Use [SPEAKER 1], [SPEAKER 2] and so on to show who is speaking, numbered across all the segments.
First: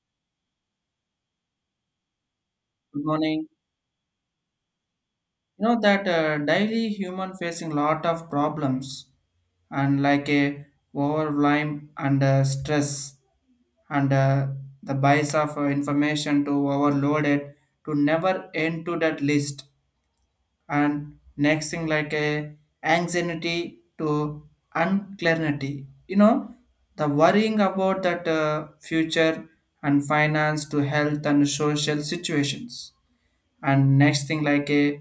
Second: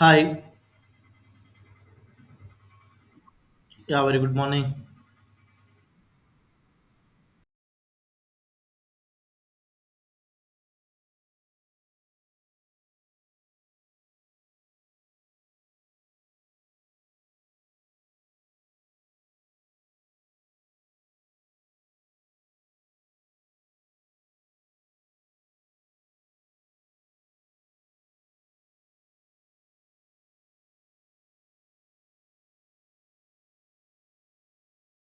[SPEAKER 1] Hi.
[SPEAKER 2] Good morning.
[SPEAKER 1] Yeah, very good morning.
[SPEAKER 2] You know that daily human facing lot of problems and like a overwhelm and stress and the bias of information to overloaded to never end to that list, and next thing like a anxiety to unclarity. You know the worrying about that future and finance to health and social situations, and next thing like a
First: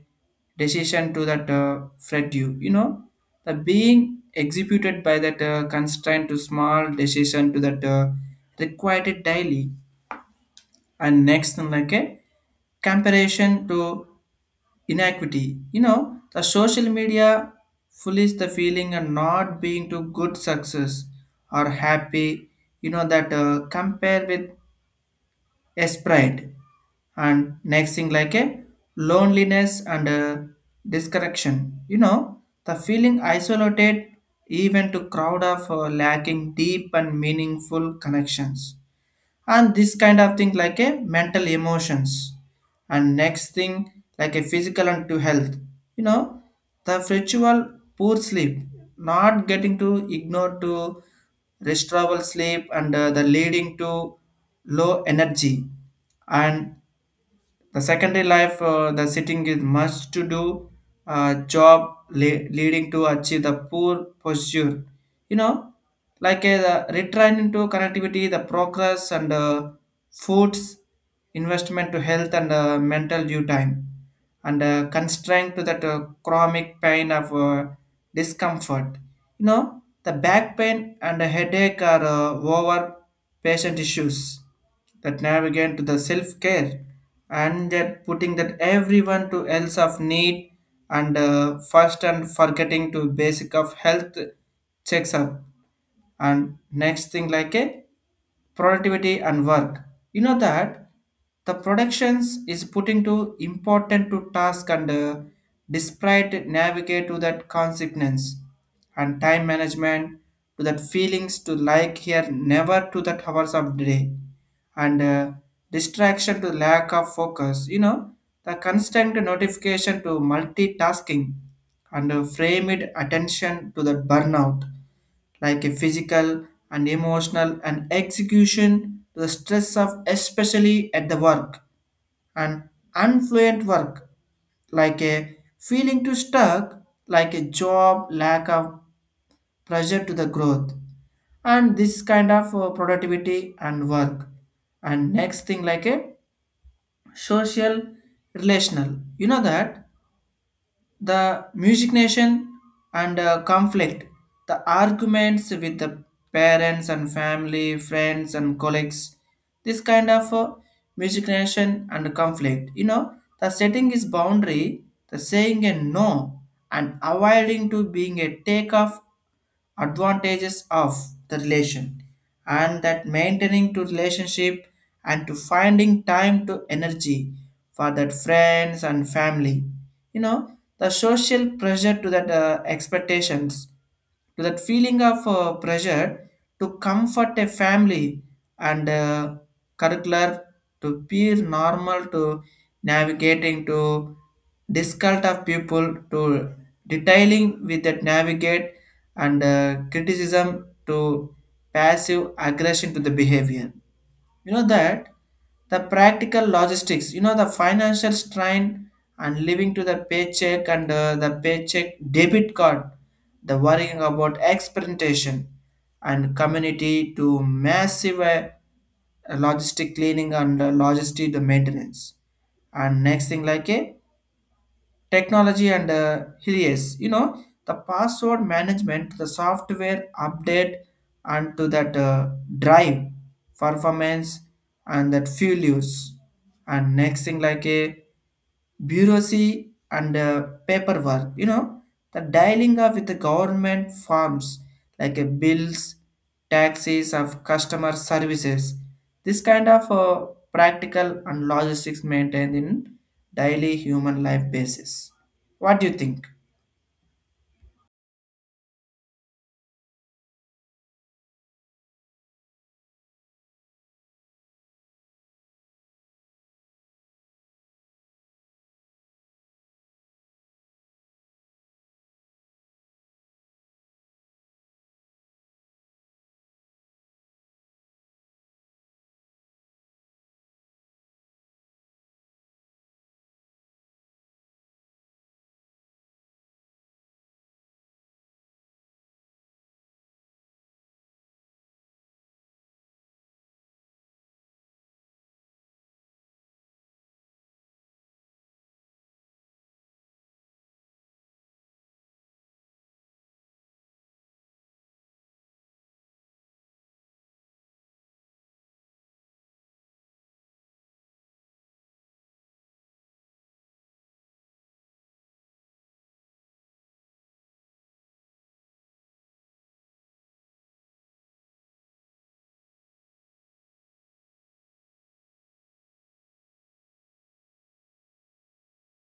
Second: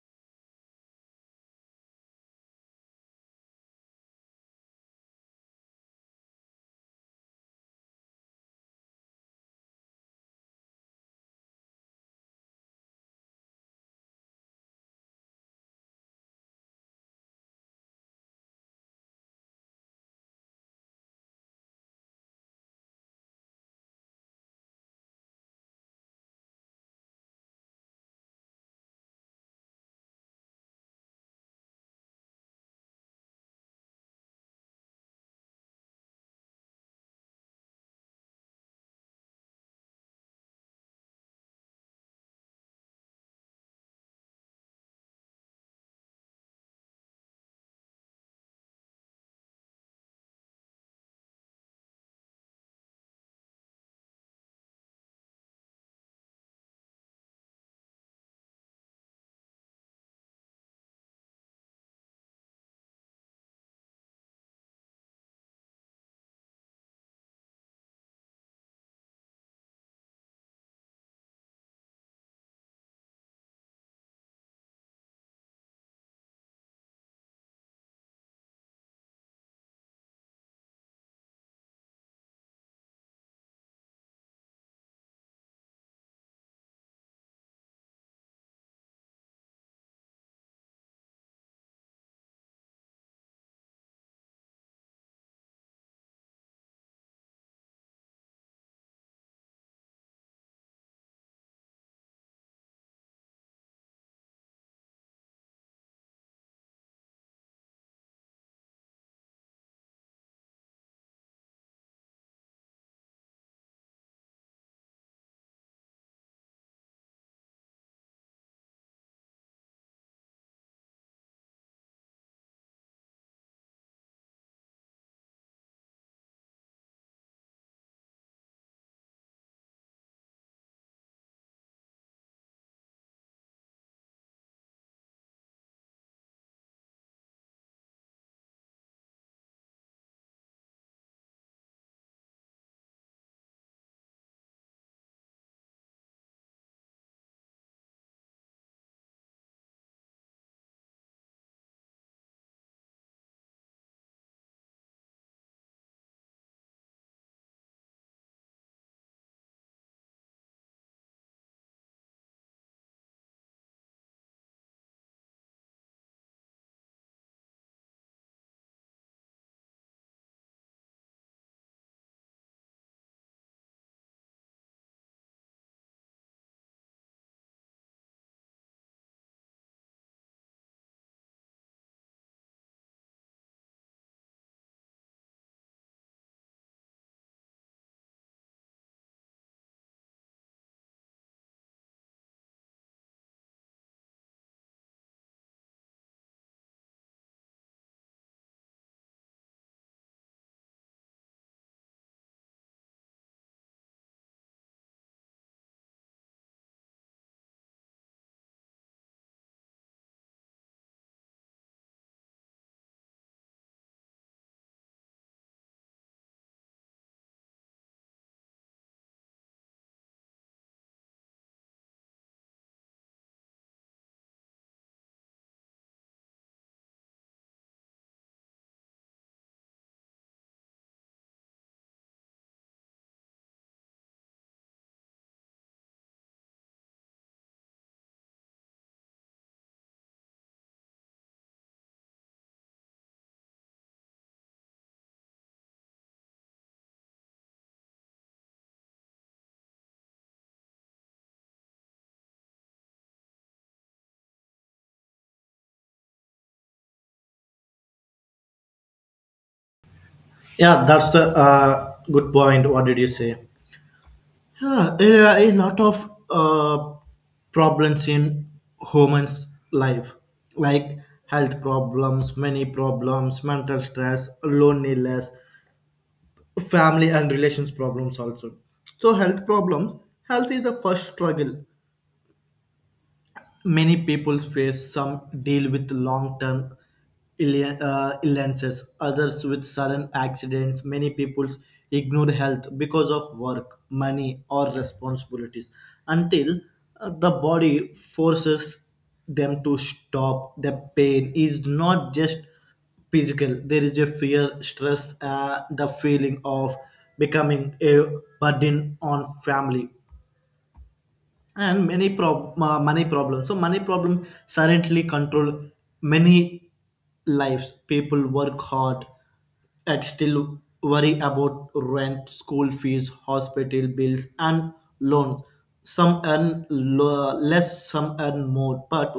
[SPEAKER 2] decision to that fret you know the being executed by that constraint to small decision to that required it daily, and next thing like a comparison to inequity. You know the social media fullies the feeling and not being to good success or happy. You know that compare with a sprite, and next thing like a loneliness and disconnection. You know the feeling isolated even to crowd of lacking deep and meaningful connections, and this kind of thing like a mental emotions, and next thing like a physical and to health. You know the ritual poor sleep, not getting to ignore to restful sleep, and the leading to low energy, and the secondary life, the sitting is much to do job leading to achieve the poor posture. You know, like the return into connectivity, the progress and foods, investment to health and mental due time, and constraint to that chronic pain of discomfort. You know, the back pain and the headache are over patient issues that navigate to the self-care, and that putting that everyone to else of need and first and forgetting to basic of health checks up, and next thing like a productivity and work. You know that the productions is putting to important to task and despite navigate to that consequence, and time management to that feelings to like here never to that hours of day, and distraction to lack of focus. You know the constant notification to multitasking and frame it attention to the burnout, like a physical and emotional and execution to the stress of especially at the work, and unfluent work like a feeling to stuck, like a job lack of pressure to the growth, and this kind of productivity and work, and next thing like a social relational. You know that the music nation and conflict, the arguments with the parents and family friends and colleagues, this kind of music nation and conflict. You know the setting is boundary, the saying a no and avoiding to being a takeoff advantages of the relation, and that maintaining to relationship and to finding time to energy for that friends and family. You know the social pressure to that expectations to that feeling of pressure to comfort a family and curricular to peer normal to navigating to difficult of people to detailing with that navigate and criticism to passive aggression to the behavior. You know that the practical logistics. You know the financial strain and living to the paycheck and the paycheck debit card, the worrying about experimentation and community to massive logistic cleaning and logistic the maintenance, and next thing like a technology and yes. You know the password management, the software update and to that drive performance and that fuel use, and next thing like a bureaucracy and paperwork. You know the dialing up with the government forms, like bills, taxes of customer services, this kind of practical and logistics maintained in daily human life basis. What do you think?
[SPEAKER 1] Yeah, that's the good point. What did you say? Yeah, there are a lot of problems in humans' life, like health problems, many problems, mental stress, loneliness, family and relations problems also. So health problems, health is the first struggle many people face some deal with long-term illnesses others with sudden accidents many people ignore health because of work money or responsibilities until the body forces them to stop the pain is not just physical there is a fear stress the feeling of becoming a burden on family and money problems so money problem silently control many lives people work hard and still worry about rent school fees hospital bills and loans less some earn more but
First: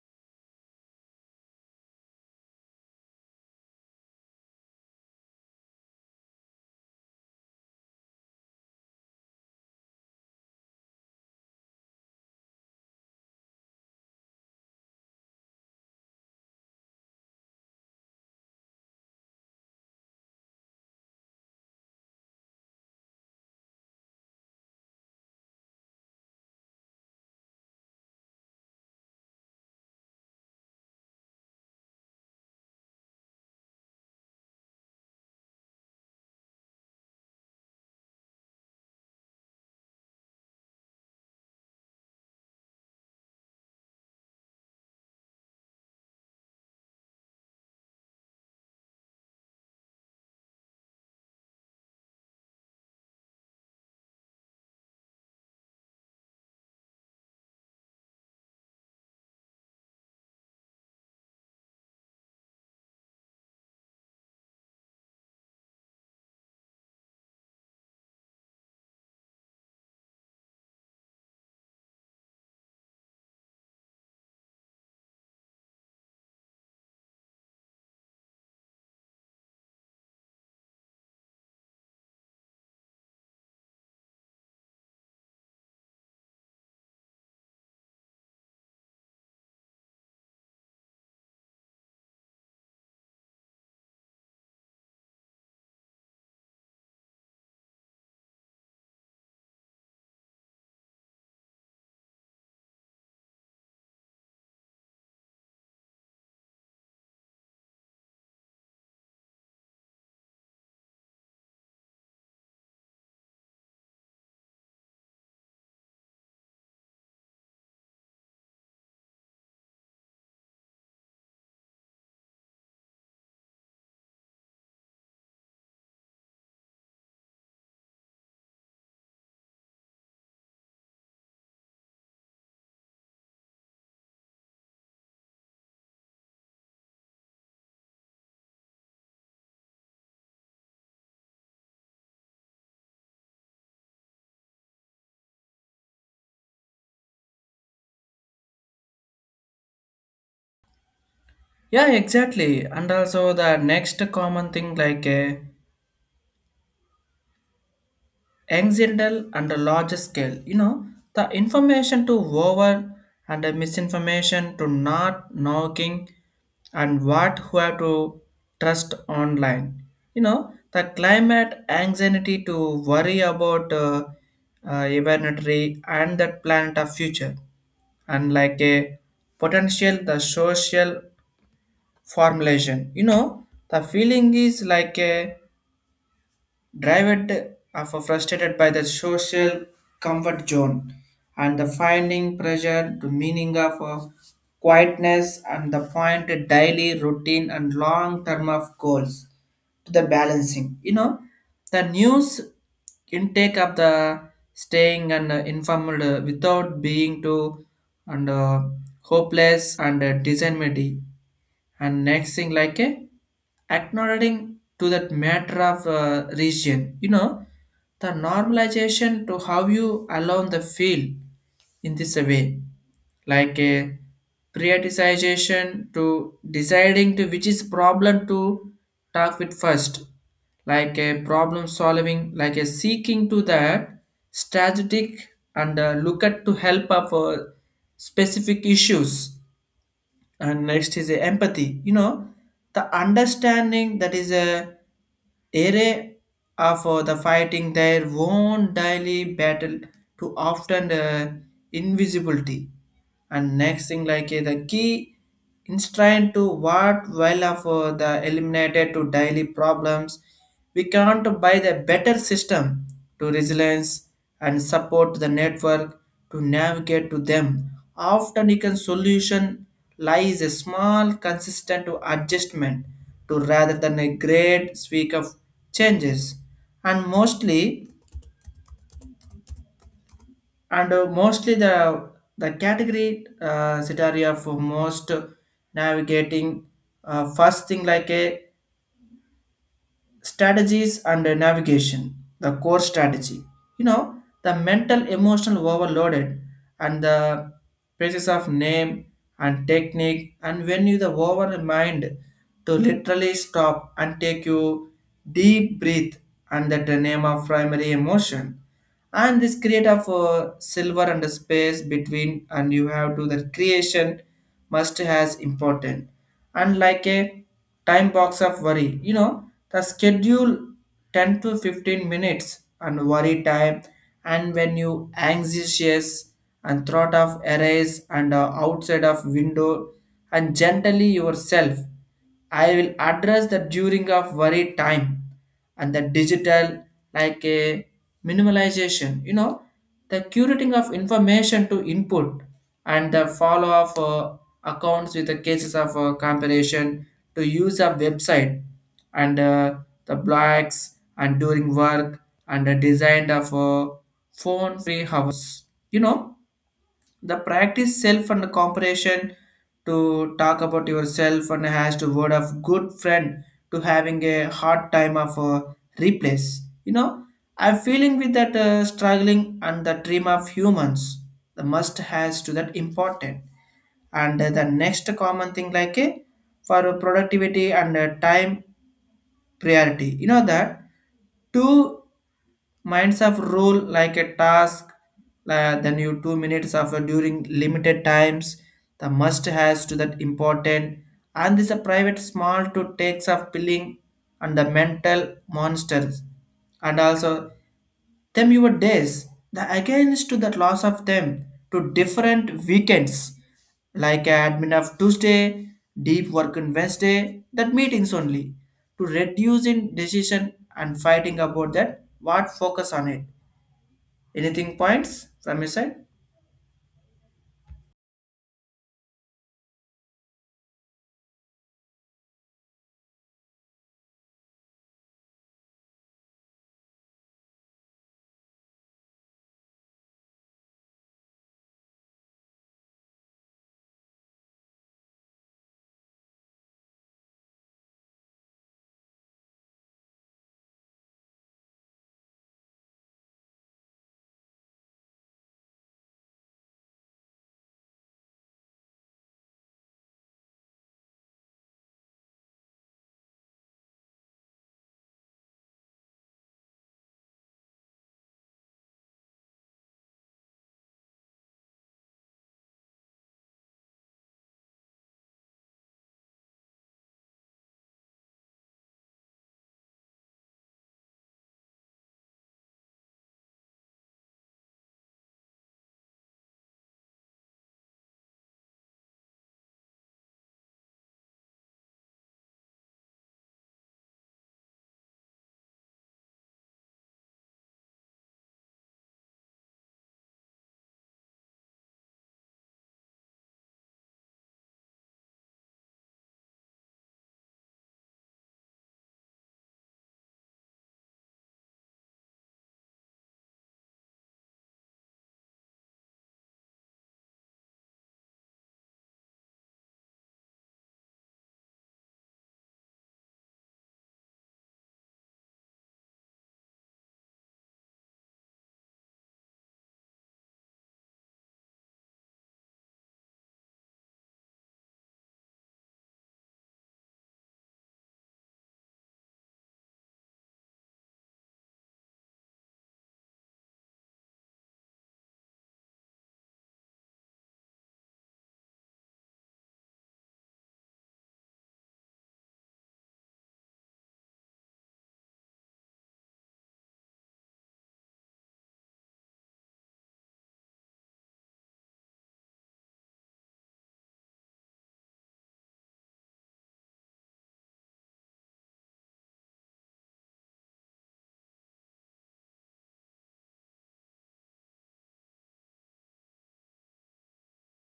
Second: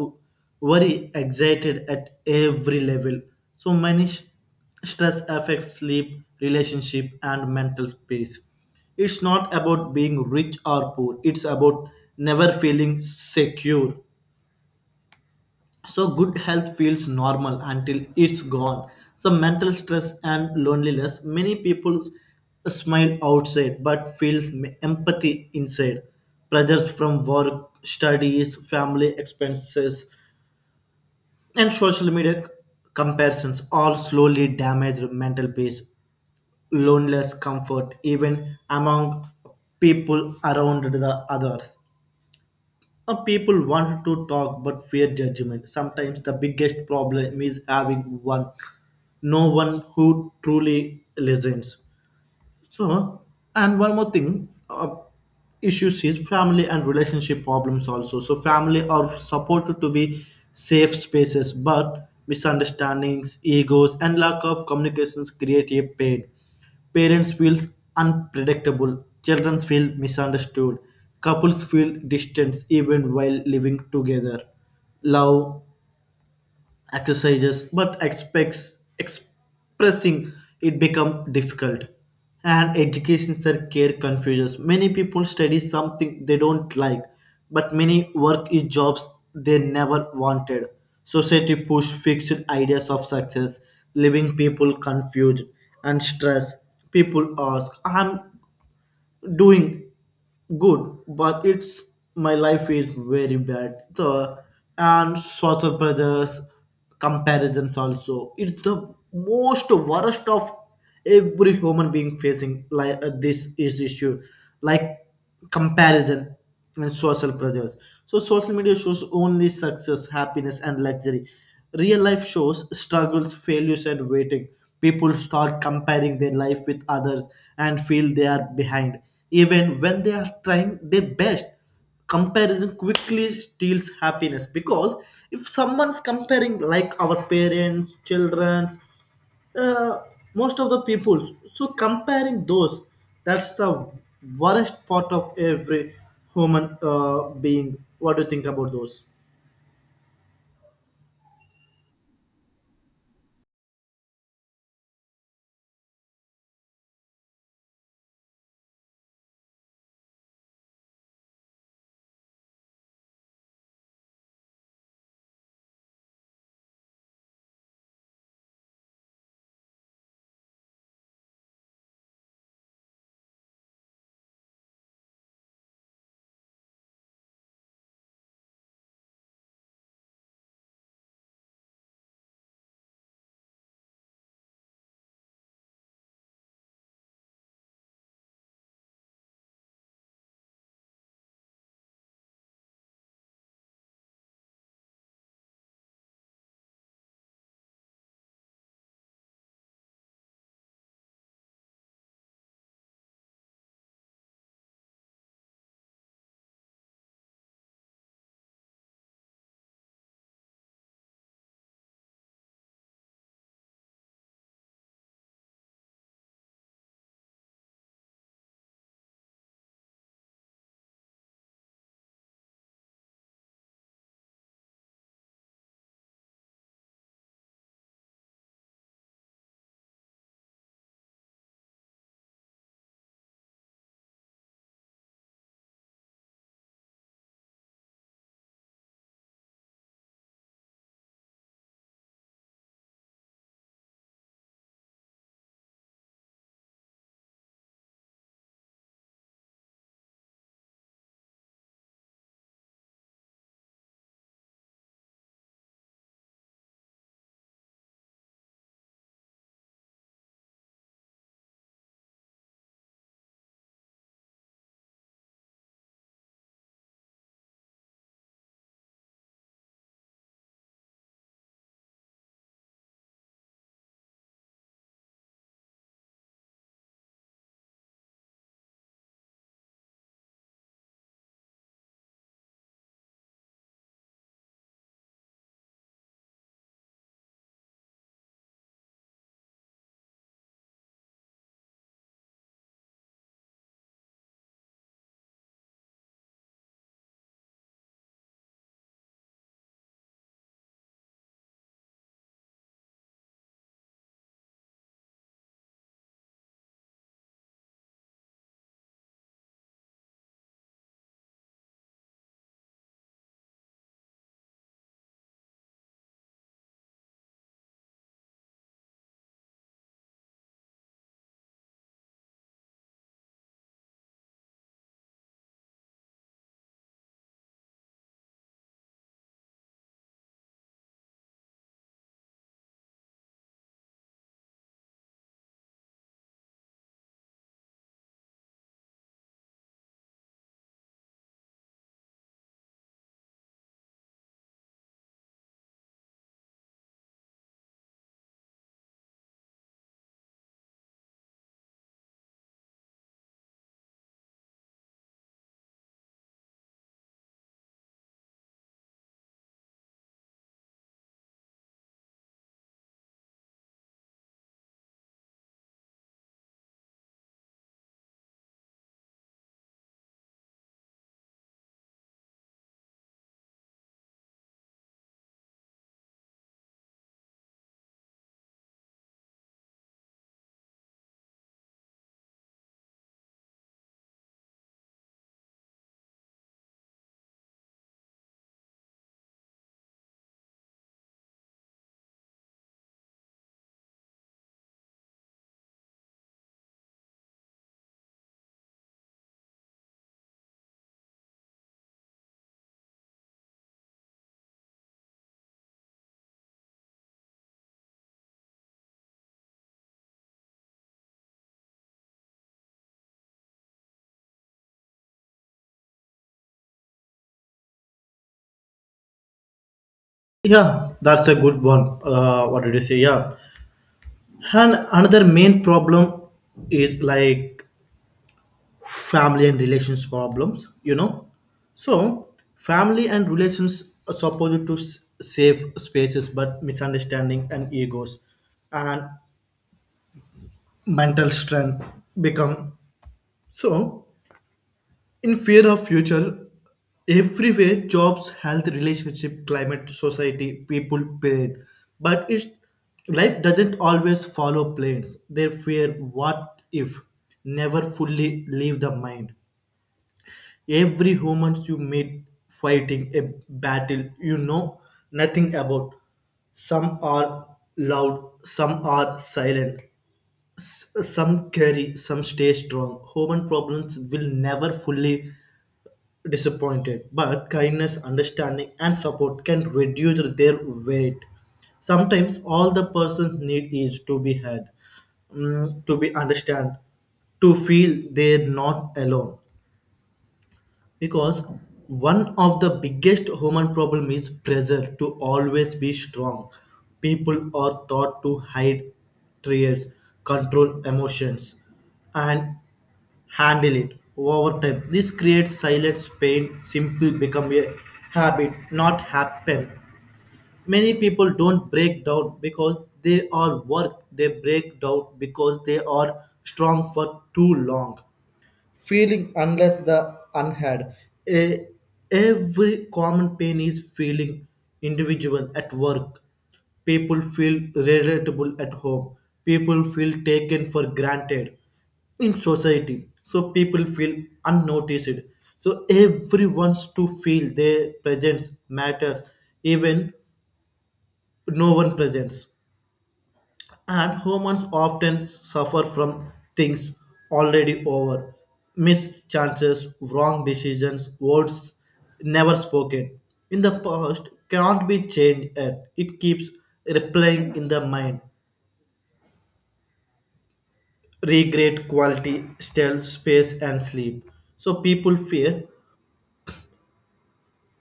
[SPEAKER 1] worry excited at every level so many sh- stress affects sleep relationship and mental peace. It's not about being rich or poor, it's about never feeling secure. So, good health feels normal until it's gone. So, mental stress and loneliness, many people smile outside but feel empathy inside. Pressures from work, studies, family expenses, and social media comparisons all slowly damage the mental peace, loneliness, comfort, even among people around the others. People want to talk but fear judgment. Sometimes the biggest problem is having one, no one who truly listens. So, and one more thing, issues is family and relationship problems also. So, family are supported to be safe spaces, but misunderstandings, egos, and lack of communications create a pain. Parents feel unpredictable, children feel misunderstood, couples feel distance even while living together. Love exercises but expects expressing it become difficult. And education care confuses many people, study something they don't like but many work is jobs they never wanted. Society push fixed ideas of success leaving people confused and stressed. People ask, I'm doing good, but it's my life is very bad. So and social pressures, comparisons also. It's the most worst of every human being facing like this is issue, like comparison and social pressures. So social media shows only success, happiness, and luxury. Real life shows struggles, failures, and waiting. People start comparing their life with others and feel they are behind, even when they are trying their best. Comparison quickly steals happiness because if someone's comparing, like our parents, children, uh, most of the people. So comparing those, that's the worst part of every human being. What do you think about those?
[SPEAKER 2] Yeah, exactly, and also the next common thing like a anxiety and a larger scale. You know, the information to over and the misinformation to not knocking and what who have to trust online. You know, the climate anxiety to worry about evolutionary and that planet of future, and like a potential the social formulation. You know, the feeling is like a driven of frustrated by the social comfort zone and the finding pressure to meaning of quietness and the point to daily routine and long term of goals to the balancing. You know, the news intake of the staying and informed without being too and hopeless and disanimity, and next thing like a acknowledging to that matter of region. You know the normalization to how you allow the feel in this way, like a prioritization to deciding to which is problem to talk with first, like a problem solving, like a seeking to that strategic and look at to help up for specific issues, and next is a empathy. You know the understanding that is a area of the fighting their own daily battle to often invisibility, and next thing like the key instrain to what while of the eliminated to daily problems. We can't buy the better system to resilience and support the network to navigate to them. Often you can solution lies a small consistent to adjustment to rather than a great streak of changes, and mostly the category scenario for most navigating, first thing like a strategies and navigation, the core strategy. You know the mental emotional overloaded and the basis of name and technique, and when you the over mind to literally stop and take you deep breath under the name of primary emotion, and this create of a silver and a space between, and you have to the creation must has important, and like a time box of worry. You know the schedule 10 to 15 minutes and worry time, and when you anxious and thought of arrays and outside of window and gently yourself, I will address the during of worry time, and the digital like a minimalization. You know the curating of information to input and the follow of accounts with the cases of comparison to use a website and the blacks and during work, and the design of phone free hours. You know the practice self and comparison to talk about yourself and has to word of good friend to having a hard time of replace. You know I'm feeling with that struggling and the dream of humans, the must has to that important, and the next common thing like a for productivity and time priority. You know that two minds of rule like a task, then you 2 minutes of during limited times, the must has to that important, and this a private small to takes of billing and the mental monsters, and also them your days, the against to that loss of them to different weekends, like admin of Tuesday, deep work on Wednesday, that meetings only, to reduce in decision and fighting about that what focus on it. Anything points from your side?
[SPEAKER 1] Yeah, that's a good one. What did you say? Yeah, and another main problem is like family and relations problems. You know, so family and relations are supposed to save spaces, but misunderstandings and egos and mental strength become so. In fear of future, everywhere jobs, health, relationship, climate, society, people pain. But it's, life doesn't always follow plans. They fear what if never fully leave the mind. Every humans you meet fighting a battle you know nothing about. Some are loud, some are silent. Some carry, some stay strong. Human problems will never fully disappointed, but kindness, understanding, and support can reduce their weight. Sometimes all the person need is to be heard, mm, to be understand, to feel they're not alone. Because one of the biggest human problem is pressure to always be strong. People are taught to hide tears, control emotions, and handle it over time. This creates silence, pain, simply become a habit, not happen. Many people don't break down because they are work. They break down because they are strong for too long, feeling unless the unhad. A, every common pain is feeling individual at work. People feel relatable at home. People feel taken for granted in society. So people feel unnoticed. So everyone wants to feel their presence matter, even no one presents. And humans often suffer from things already over, missed chances, wrong decisions, words never spoken. In the past can't be changed, yet it keeps replaying in the mind. Regret quality still space and sleep. So people fear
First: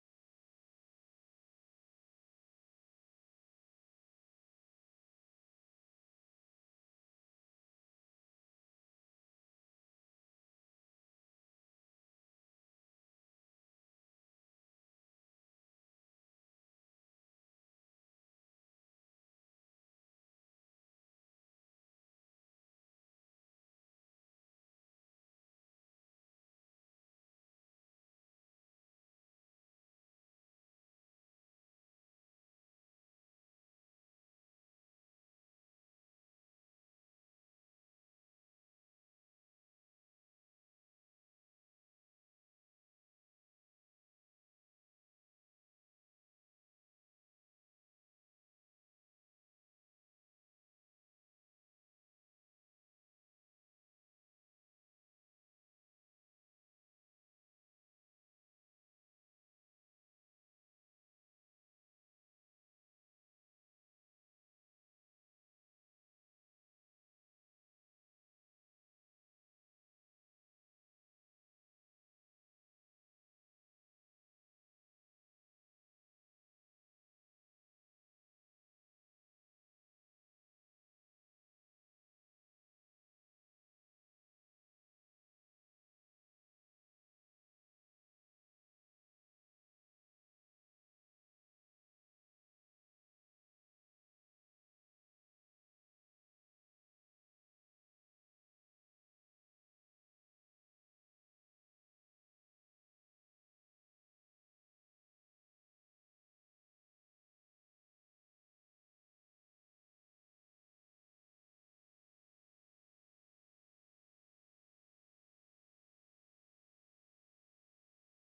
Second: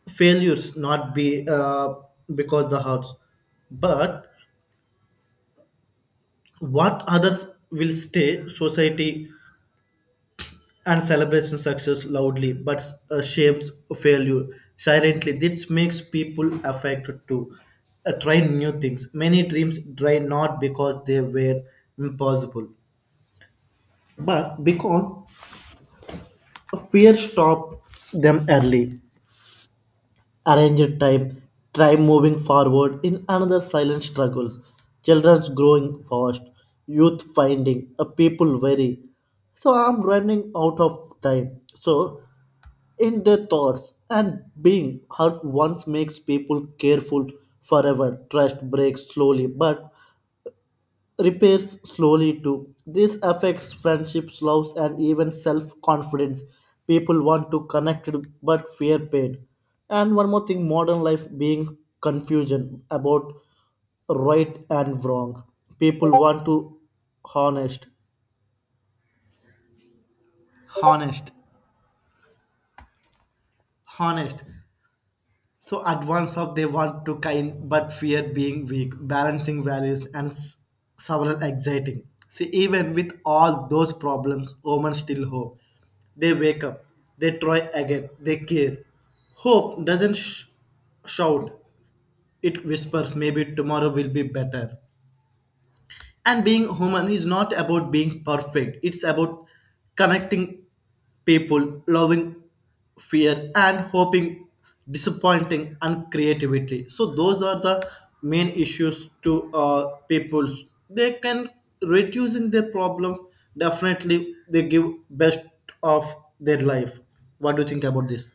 [SPEAKER 1] failures, not be because the hurts, but what others will stay society. And celebration success loudly but shames failure silently. This makes people affected to try new things. Many dreams try not because they were impossible, but because fear stopped them early. Arranged time, try moving forward in another silent struggles. Children's growing fast, youth finding a people very. So I'm running out of time. So in their thoughts, and being hurt once makes people careful forever. Trust breaks slowly but repairs slowly too. This affects friendships, loves, and even self-confidence. People want to connect but fear pain. And one more thing, modern life being confusion about right and wrong. People want to honest, honest, honest. So at once up they want to kind but fear being weak, balancing values and several exciting. See, even with all those problems, women still hope. They wake up, they try again, they care. Hope doesn't sh- shout; it whispers. Maybe tomorrow will be better. And being human is not about being perfect, it's about connecting people, loving fear, and hoping, disappointing, and creativity. So, those are the main issues to people. They can reducing their problems, definitely, they give best of their life. What do you think about this?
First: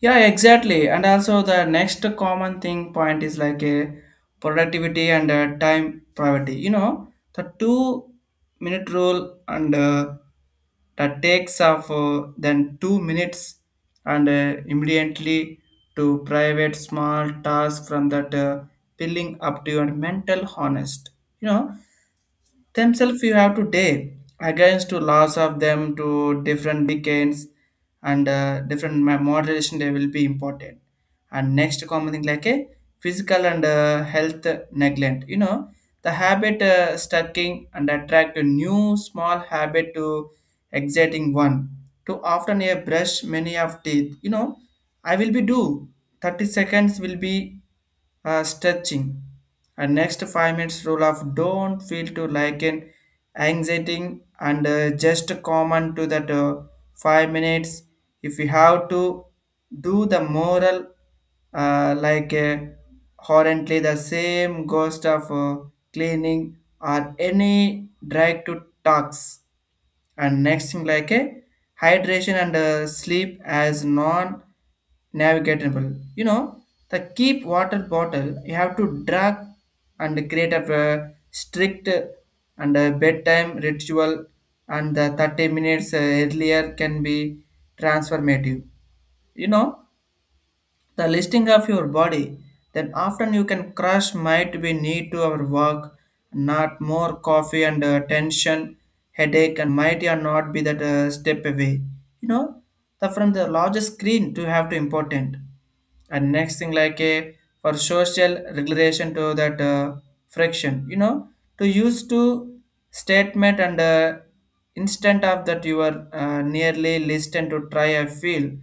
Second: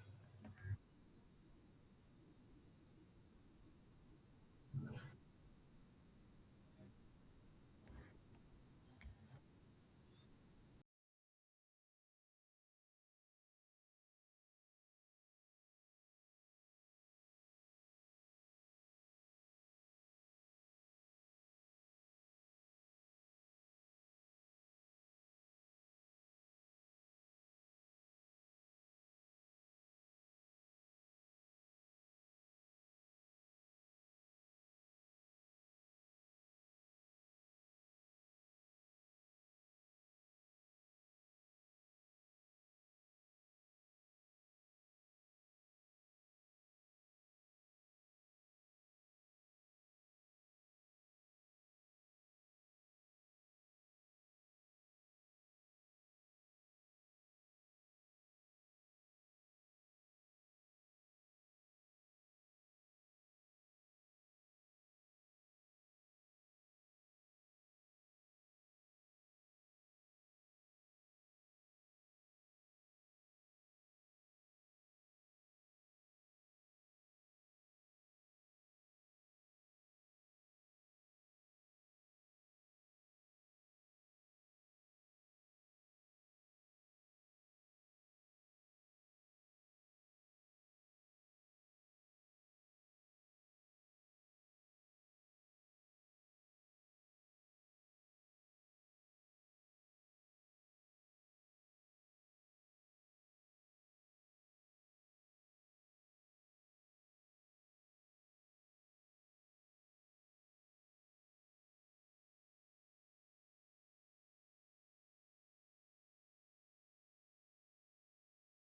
[SPEAKER 2] Yeah, exactly. And also the next common thing point is like a productivity and time priority. You know, the 2-minute rule and that takes of then 2 minutes and immediately to private small task from that filling up to your mental honest. You know, themselves you have to day against to loss of them to different decades and different moderation, they will be important, and next common thing like a physical and health neglect. You know the habit stacking and attract a new small habit to exciting one to often a brush many of teeth. You know I will be do 30 seconds will be stretching. And next 5 minutes rule of don't feel to like an anxiety and just common to that 5 minutes. If you have to do the moral like currently the same ghost of cleaning or any drag to talks, and next thing like a hydration and sleep as non navigatable. You know the keep water bottle you have to drag and create a strict and a bedtime ritual, and the 30 minutes earlier can be transformative. You know the listing of your body, then often you can crush might be need to our work, not more coffee and tension, headache and might or not be that step away. You know, the from the largest screen to have to important. And next thing like a for social regulation to that friction, you know, to use to statement and Instant of that you are nearly listened to try I feel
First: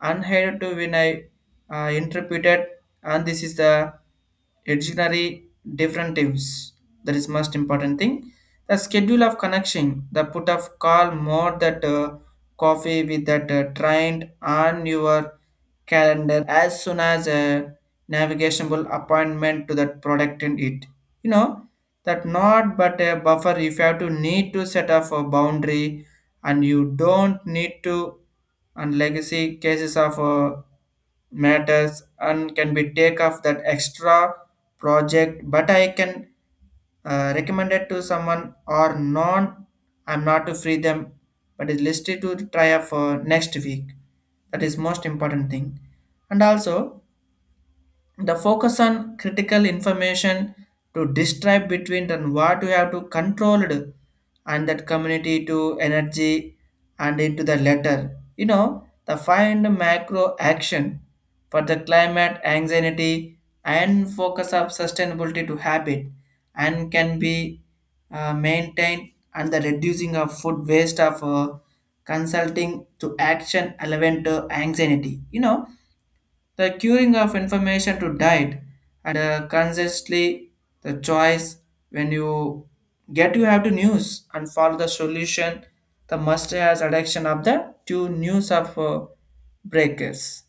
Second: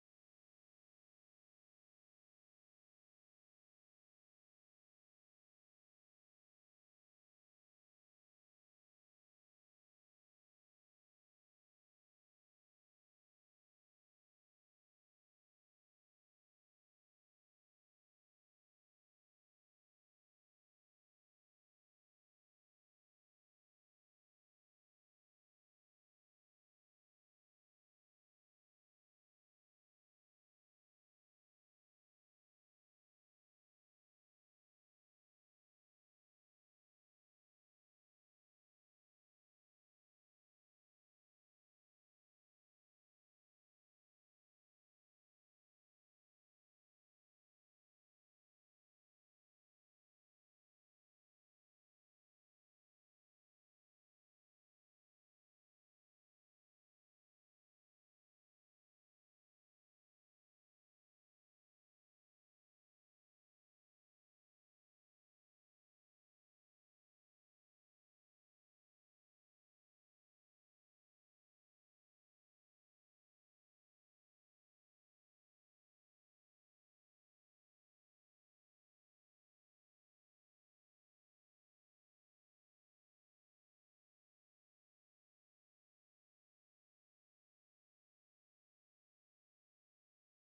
[SPEAKER 2] unheard to when I interpreted, and this is the dictionary differentives. That is most important thing. The schedule of connection, the put of call more that coffee with that trained on your calendar as soon as a navigationable appointment to that product in it. You know, that not but a buffer if you have to need to set up a boundary, and you don't need to, and legacy cases of matters and can be take off that extra project, but I can recommended to someone or non. I'm not to free them, but is listed to try up for next week. That is most important thing. And also, the focus on critical information to describe between then what you have to control it, and that community to energy and into the letter, you know the find macro action for the climate anxiety and focus of sustainability to habit, and can be maintained and the reducing of food waste of consulting to action relevant to anxiety, you know the curing of information to diet, and consciously the choice when you get you have to news and follow the solution, the must has addiction of the two news of breakers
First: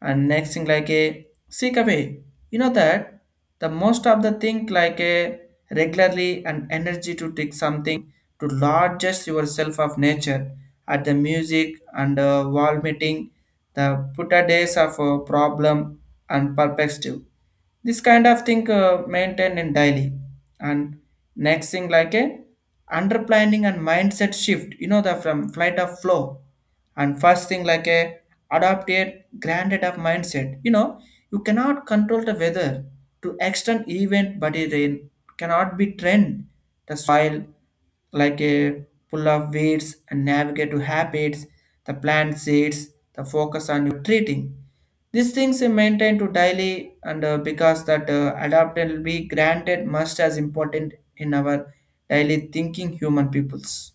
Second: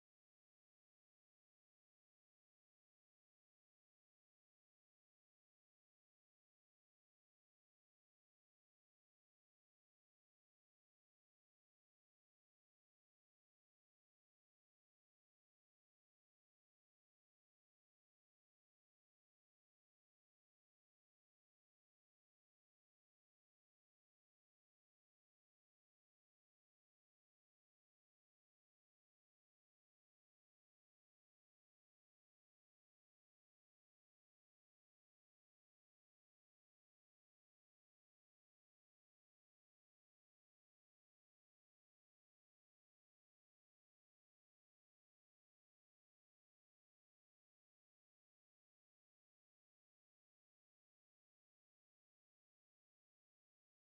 [SPEAKER 2] and next thing like a seek away. You know that the most of the thing like a regularly and energy to take something to largest yourself of nature at the music and wall meeting, the put a days of problem and perspective. This kind of thing maintained in daily, and next thing like a underplanning and mindset shift, you know the from flight of flow. And first thing like a adopt a granted of mindset. You know, you cannot control the weather to extend event but it rain, cannot be trend the soil, like a pull of weeds and navigate to habits, the plant seeds, the focus on your treating. These things are maintained to daily and because that adapt will be granted must as important in our daily thinking human peoples,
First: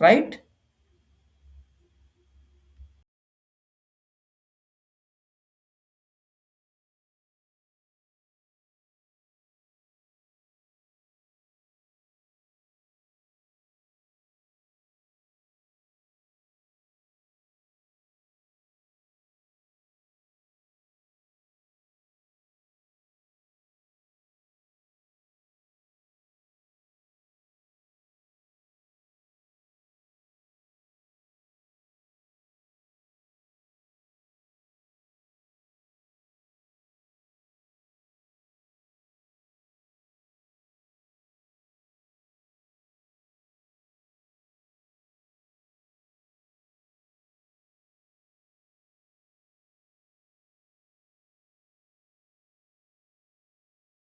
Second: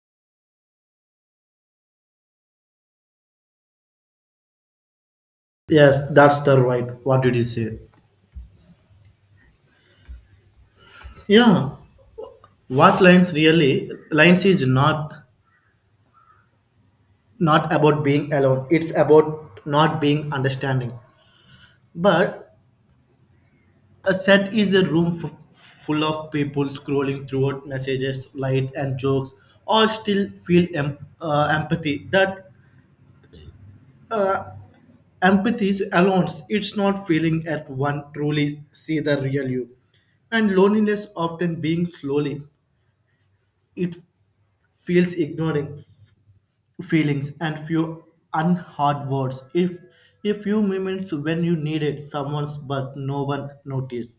[SPEAKER 2] right?
[SPEAKER 1] Yes, that's the right. What did you say? Yeah, what lines really? Lines is not not about being alone, it's about not being understanding. But a set is a room full of people scrolling throughout messages light and jokes, all still feel empathy. That empathy is alone, it's not feeling at one truly see the real you. And loneliness often being slowly, it feels ignoring feelings and few unheard words. If a few moments when you needed someone's but no one noticed.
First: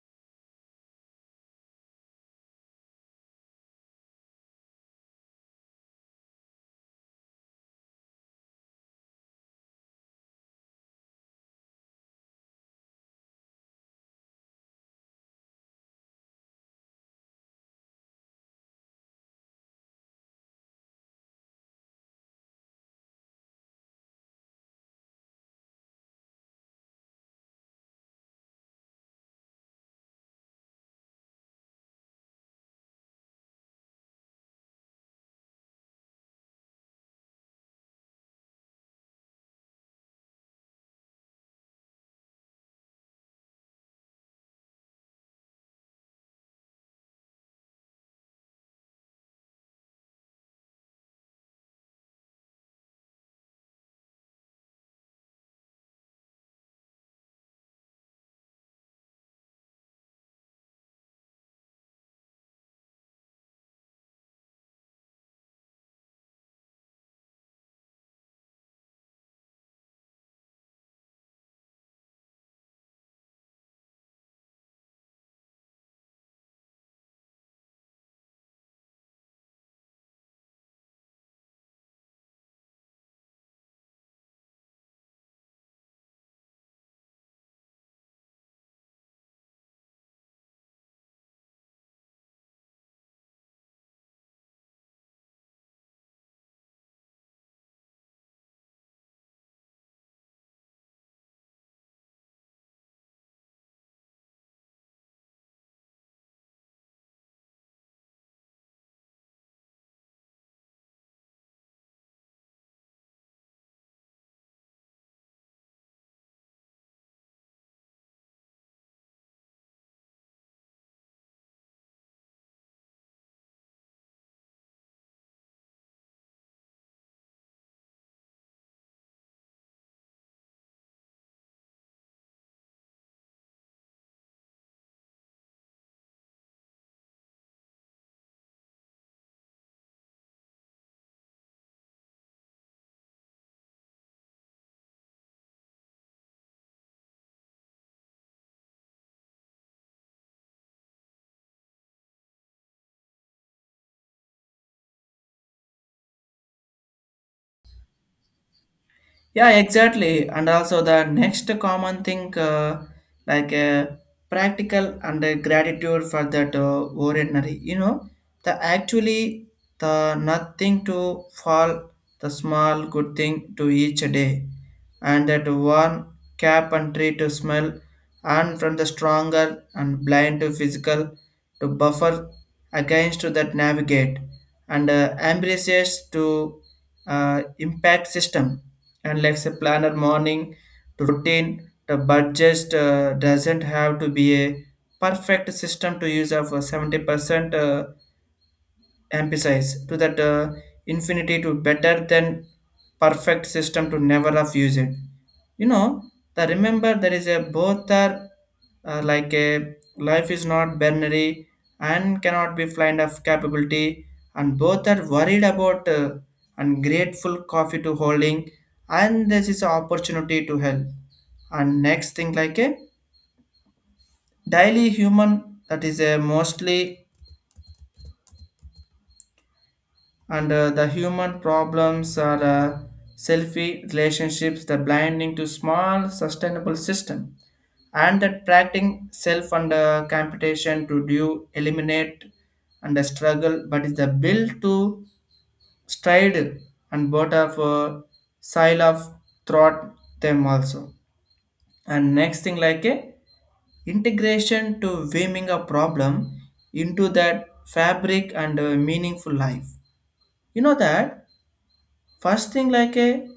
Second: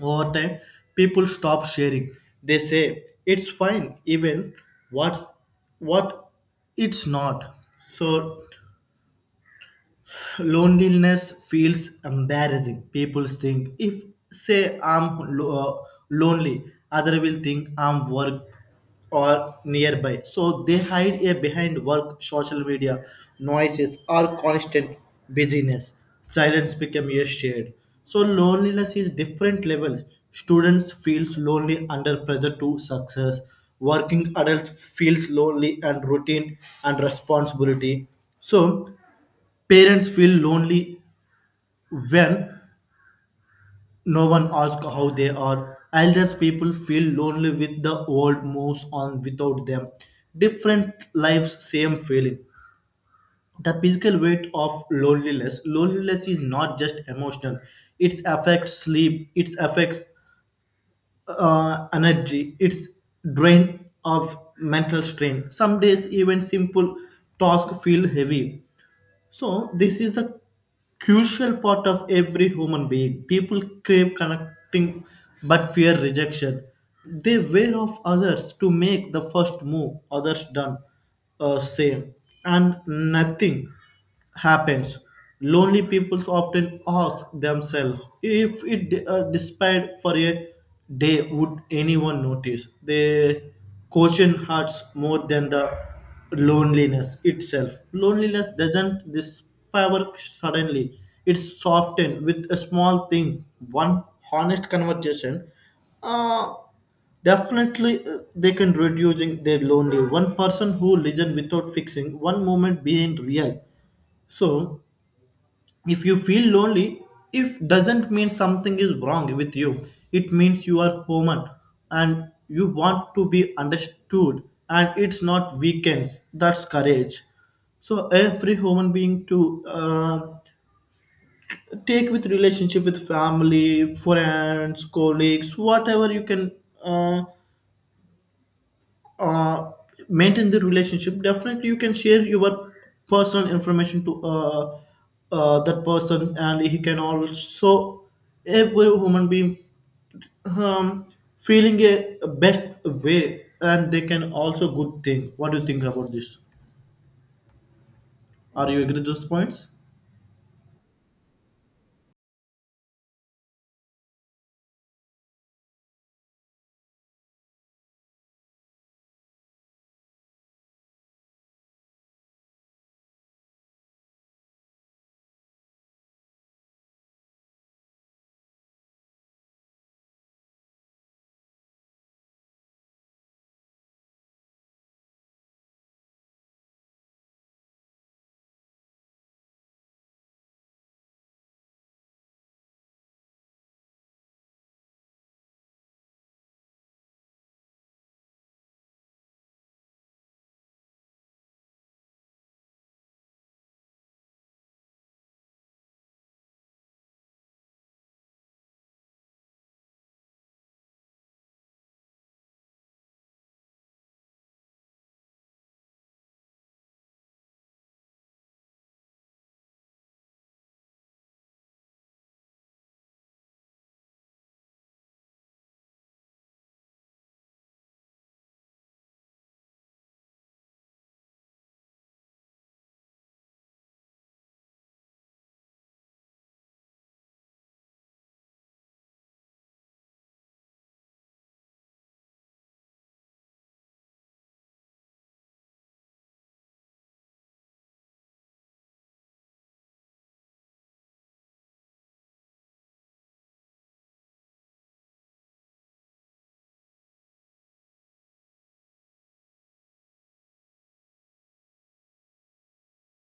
[SPEAKER 1] Over time, people stop sharing. They say it's fine, even what's what it's not. So loneliness feels embarrassing. People think if say lonely, other will think I'm work or nearby. So they hide a behind work, social media, noises, or constant busyness. Silence become a shade. So loneliness is different level. Students feels lonely under pressure to success. Working adults feels lonely and routine and responsibility. So parents feel lonely when no one asks how they are. Elders people feel lonely with the world moves on without them. Different lives, same feeling. The physical weight of loneliness. Loneliness is not just emotional. It affects sleep. It affects energy. It's drain of mental strain. Some days even simple tasks feel heavy. So, this is the crucial part of every human being. People crave connecting but fear rejection. They wear off others to make the first move, others done same, and nothing happens. Lonely people often ask themselves if it despite for a day would anyone notice. They caution hearts more than the loneliness itself. Loneliness doesn't disappear suddenly. It's softened with a small thing, one honest conversation. Uh, Definitely, they can reducing their lonely. One person who listen without fixing, one moment being real. So if you feel lonely, if doesn't mean something is wrong with you, it means you are human and you want to be understood, and it's not weakness. That's courage. So every human being to take with relationship with family, friends, colleagues, whatever you can uh, uh, maintain the relationship. Definitely you can share your personal information to that person, and he can also every human being um, feeling a best way, and they can also good thing. What do you think about this? Are you agree with those
[SPEAKER 2] Yeah,
[SPEAKER 1] points?
[SPEAKER 2] exactly. And also the next common thing, like practical and gratitude for that ordinary. You know, the actually the nothing to fall, the small good thing to each day, and that one cap and tree to smell, and from the stronger and blind to physical to buffer against that navigate, and embraces to impact system, and like a planner morning to routine. The budget doesn't have to be a perfect system to use of 70% emphasize to that infinity to better than perfect system to never have used it. You know, the remember there is a both are like a life is not binary, and cannot be blind of capability, and both are worried about and grateful coffee to holding, and this is an opportunity to help. And next thing like a daily human, that is a mostly, and the human problems are selfie relationships, the blinding to small sustainable system, and that practicing self and computation to do eliminate, and the struggle but is the build to stride, and both of sile of throat them also. And next thing like a integration to weaving a problem into that fabric and meaningful life. You know that first thing like a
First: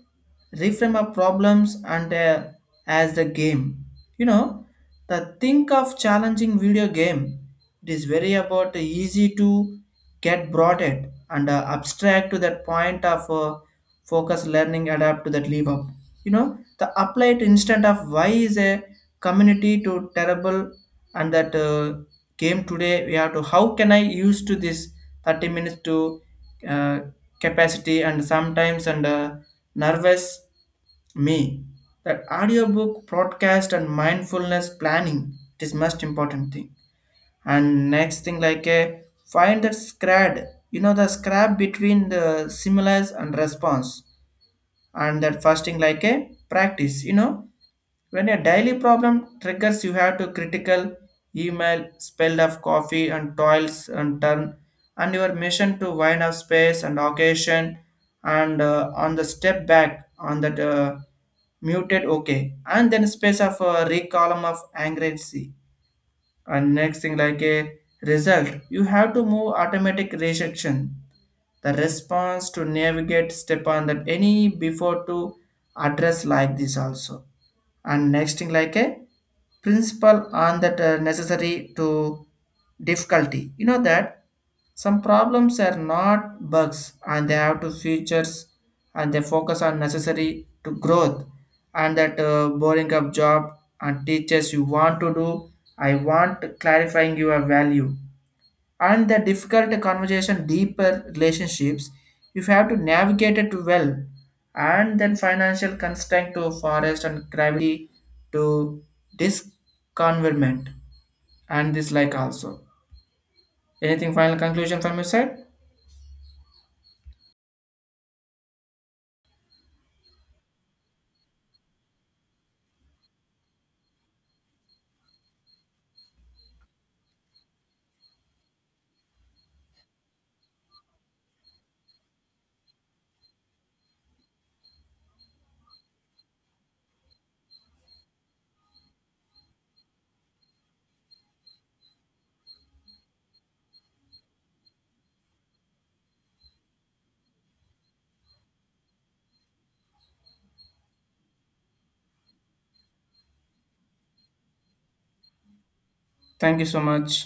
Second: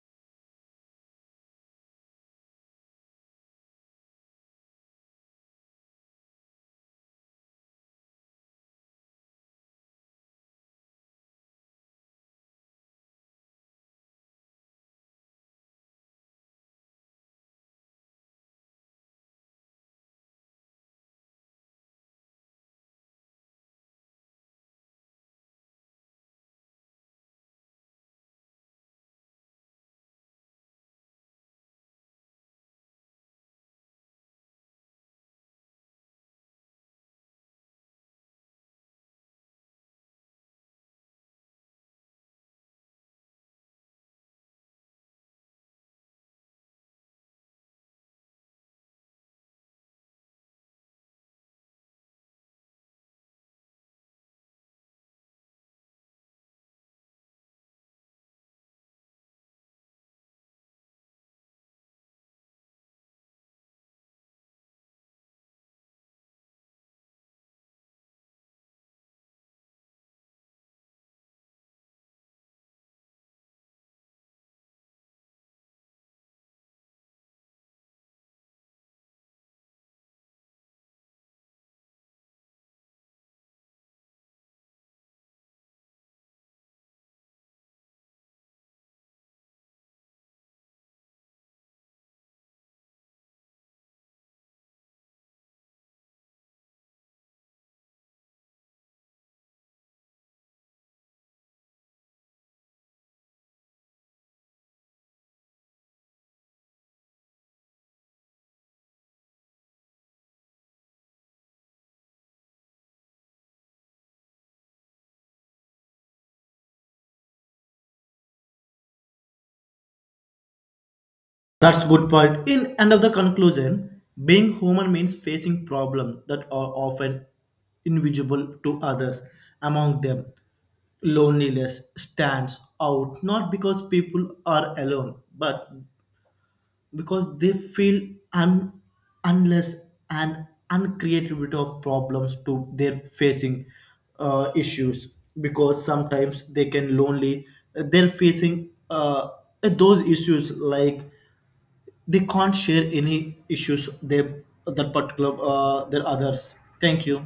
[SPEAKER 2] reframe of problems and as the game. You know, the think of challenging video game, it is very about easy to get brought it, and abstract to that point of focus learning adapt to that leave up. You know, the applied instant of why is a community to terrible, and that game today we have to how can I use to this 30 minutes to uh, capacity, and sometimes and nervous me, that audiobook broadcast and mindfulness planning, it is most important thing. And next thing like a find that scrad, you know the scrap between the stimulus and response, and that fasting like a practice. You know, when a daily problem triggers, you have to critical email spell of coffee and toils and turn, and your mission to wind up space and occasion, and on the step back on that muted okay, and then space of column of anxiety. And next thing like a result, you have to move automatic rejection, the response to navigate step on that any before to address like this also. And next thing like a principle on that necessary to difficulty. You know that some problems are not bugs, and they have to features, and they focus on necessary to growth, and that boring up job and teachers you want to do. I want clarifying your value, and the difficult conversation deeper relationships, you have to navigate it well, and then financial constraint to forest and gravity to disconverment, and this like also. Anything final conclusion from your side?
[SPEAKER 1] That's good point. In end of the conclusion, being human means facing problems that are often invisible to others. Among them, loneliness stands out not because people are alone, but because they feel unless and uncreativity of problems to their facing issues. Because sometimes they can lonely, they're facing those issues like they can't share any issues they that particular their others.
[SPEAKER 2] Thank you so
[SPEAKER 1] Thank
[SPEAKER 2] much.
[SPEAKER 1] you.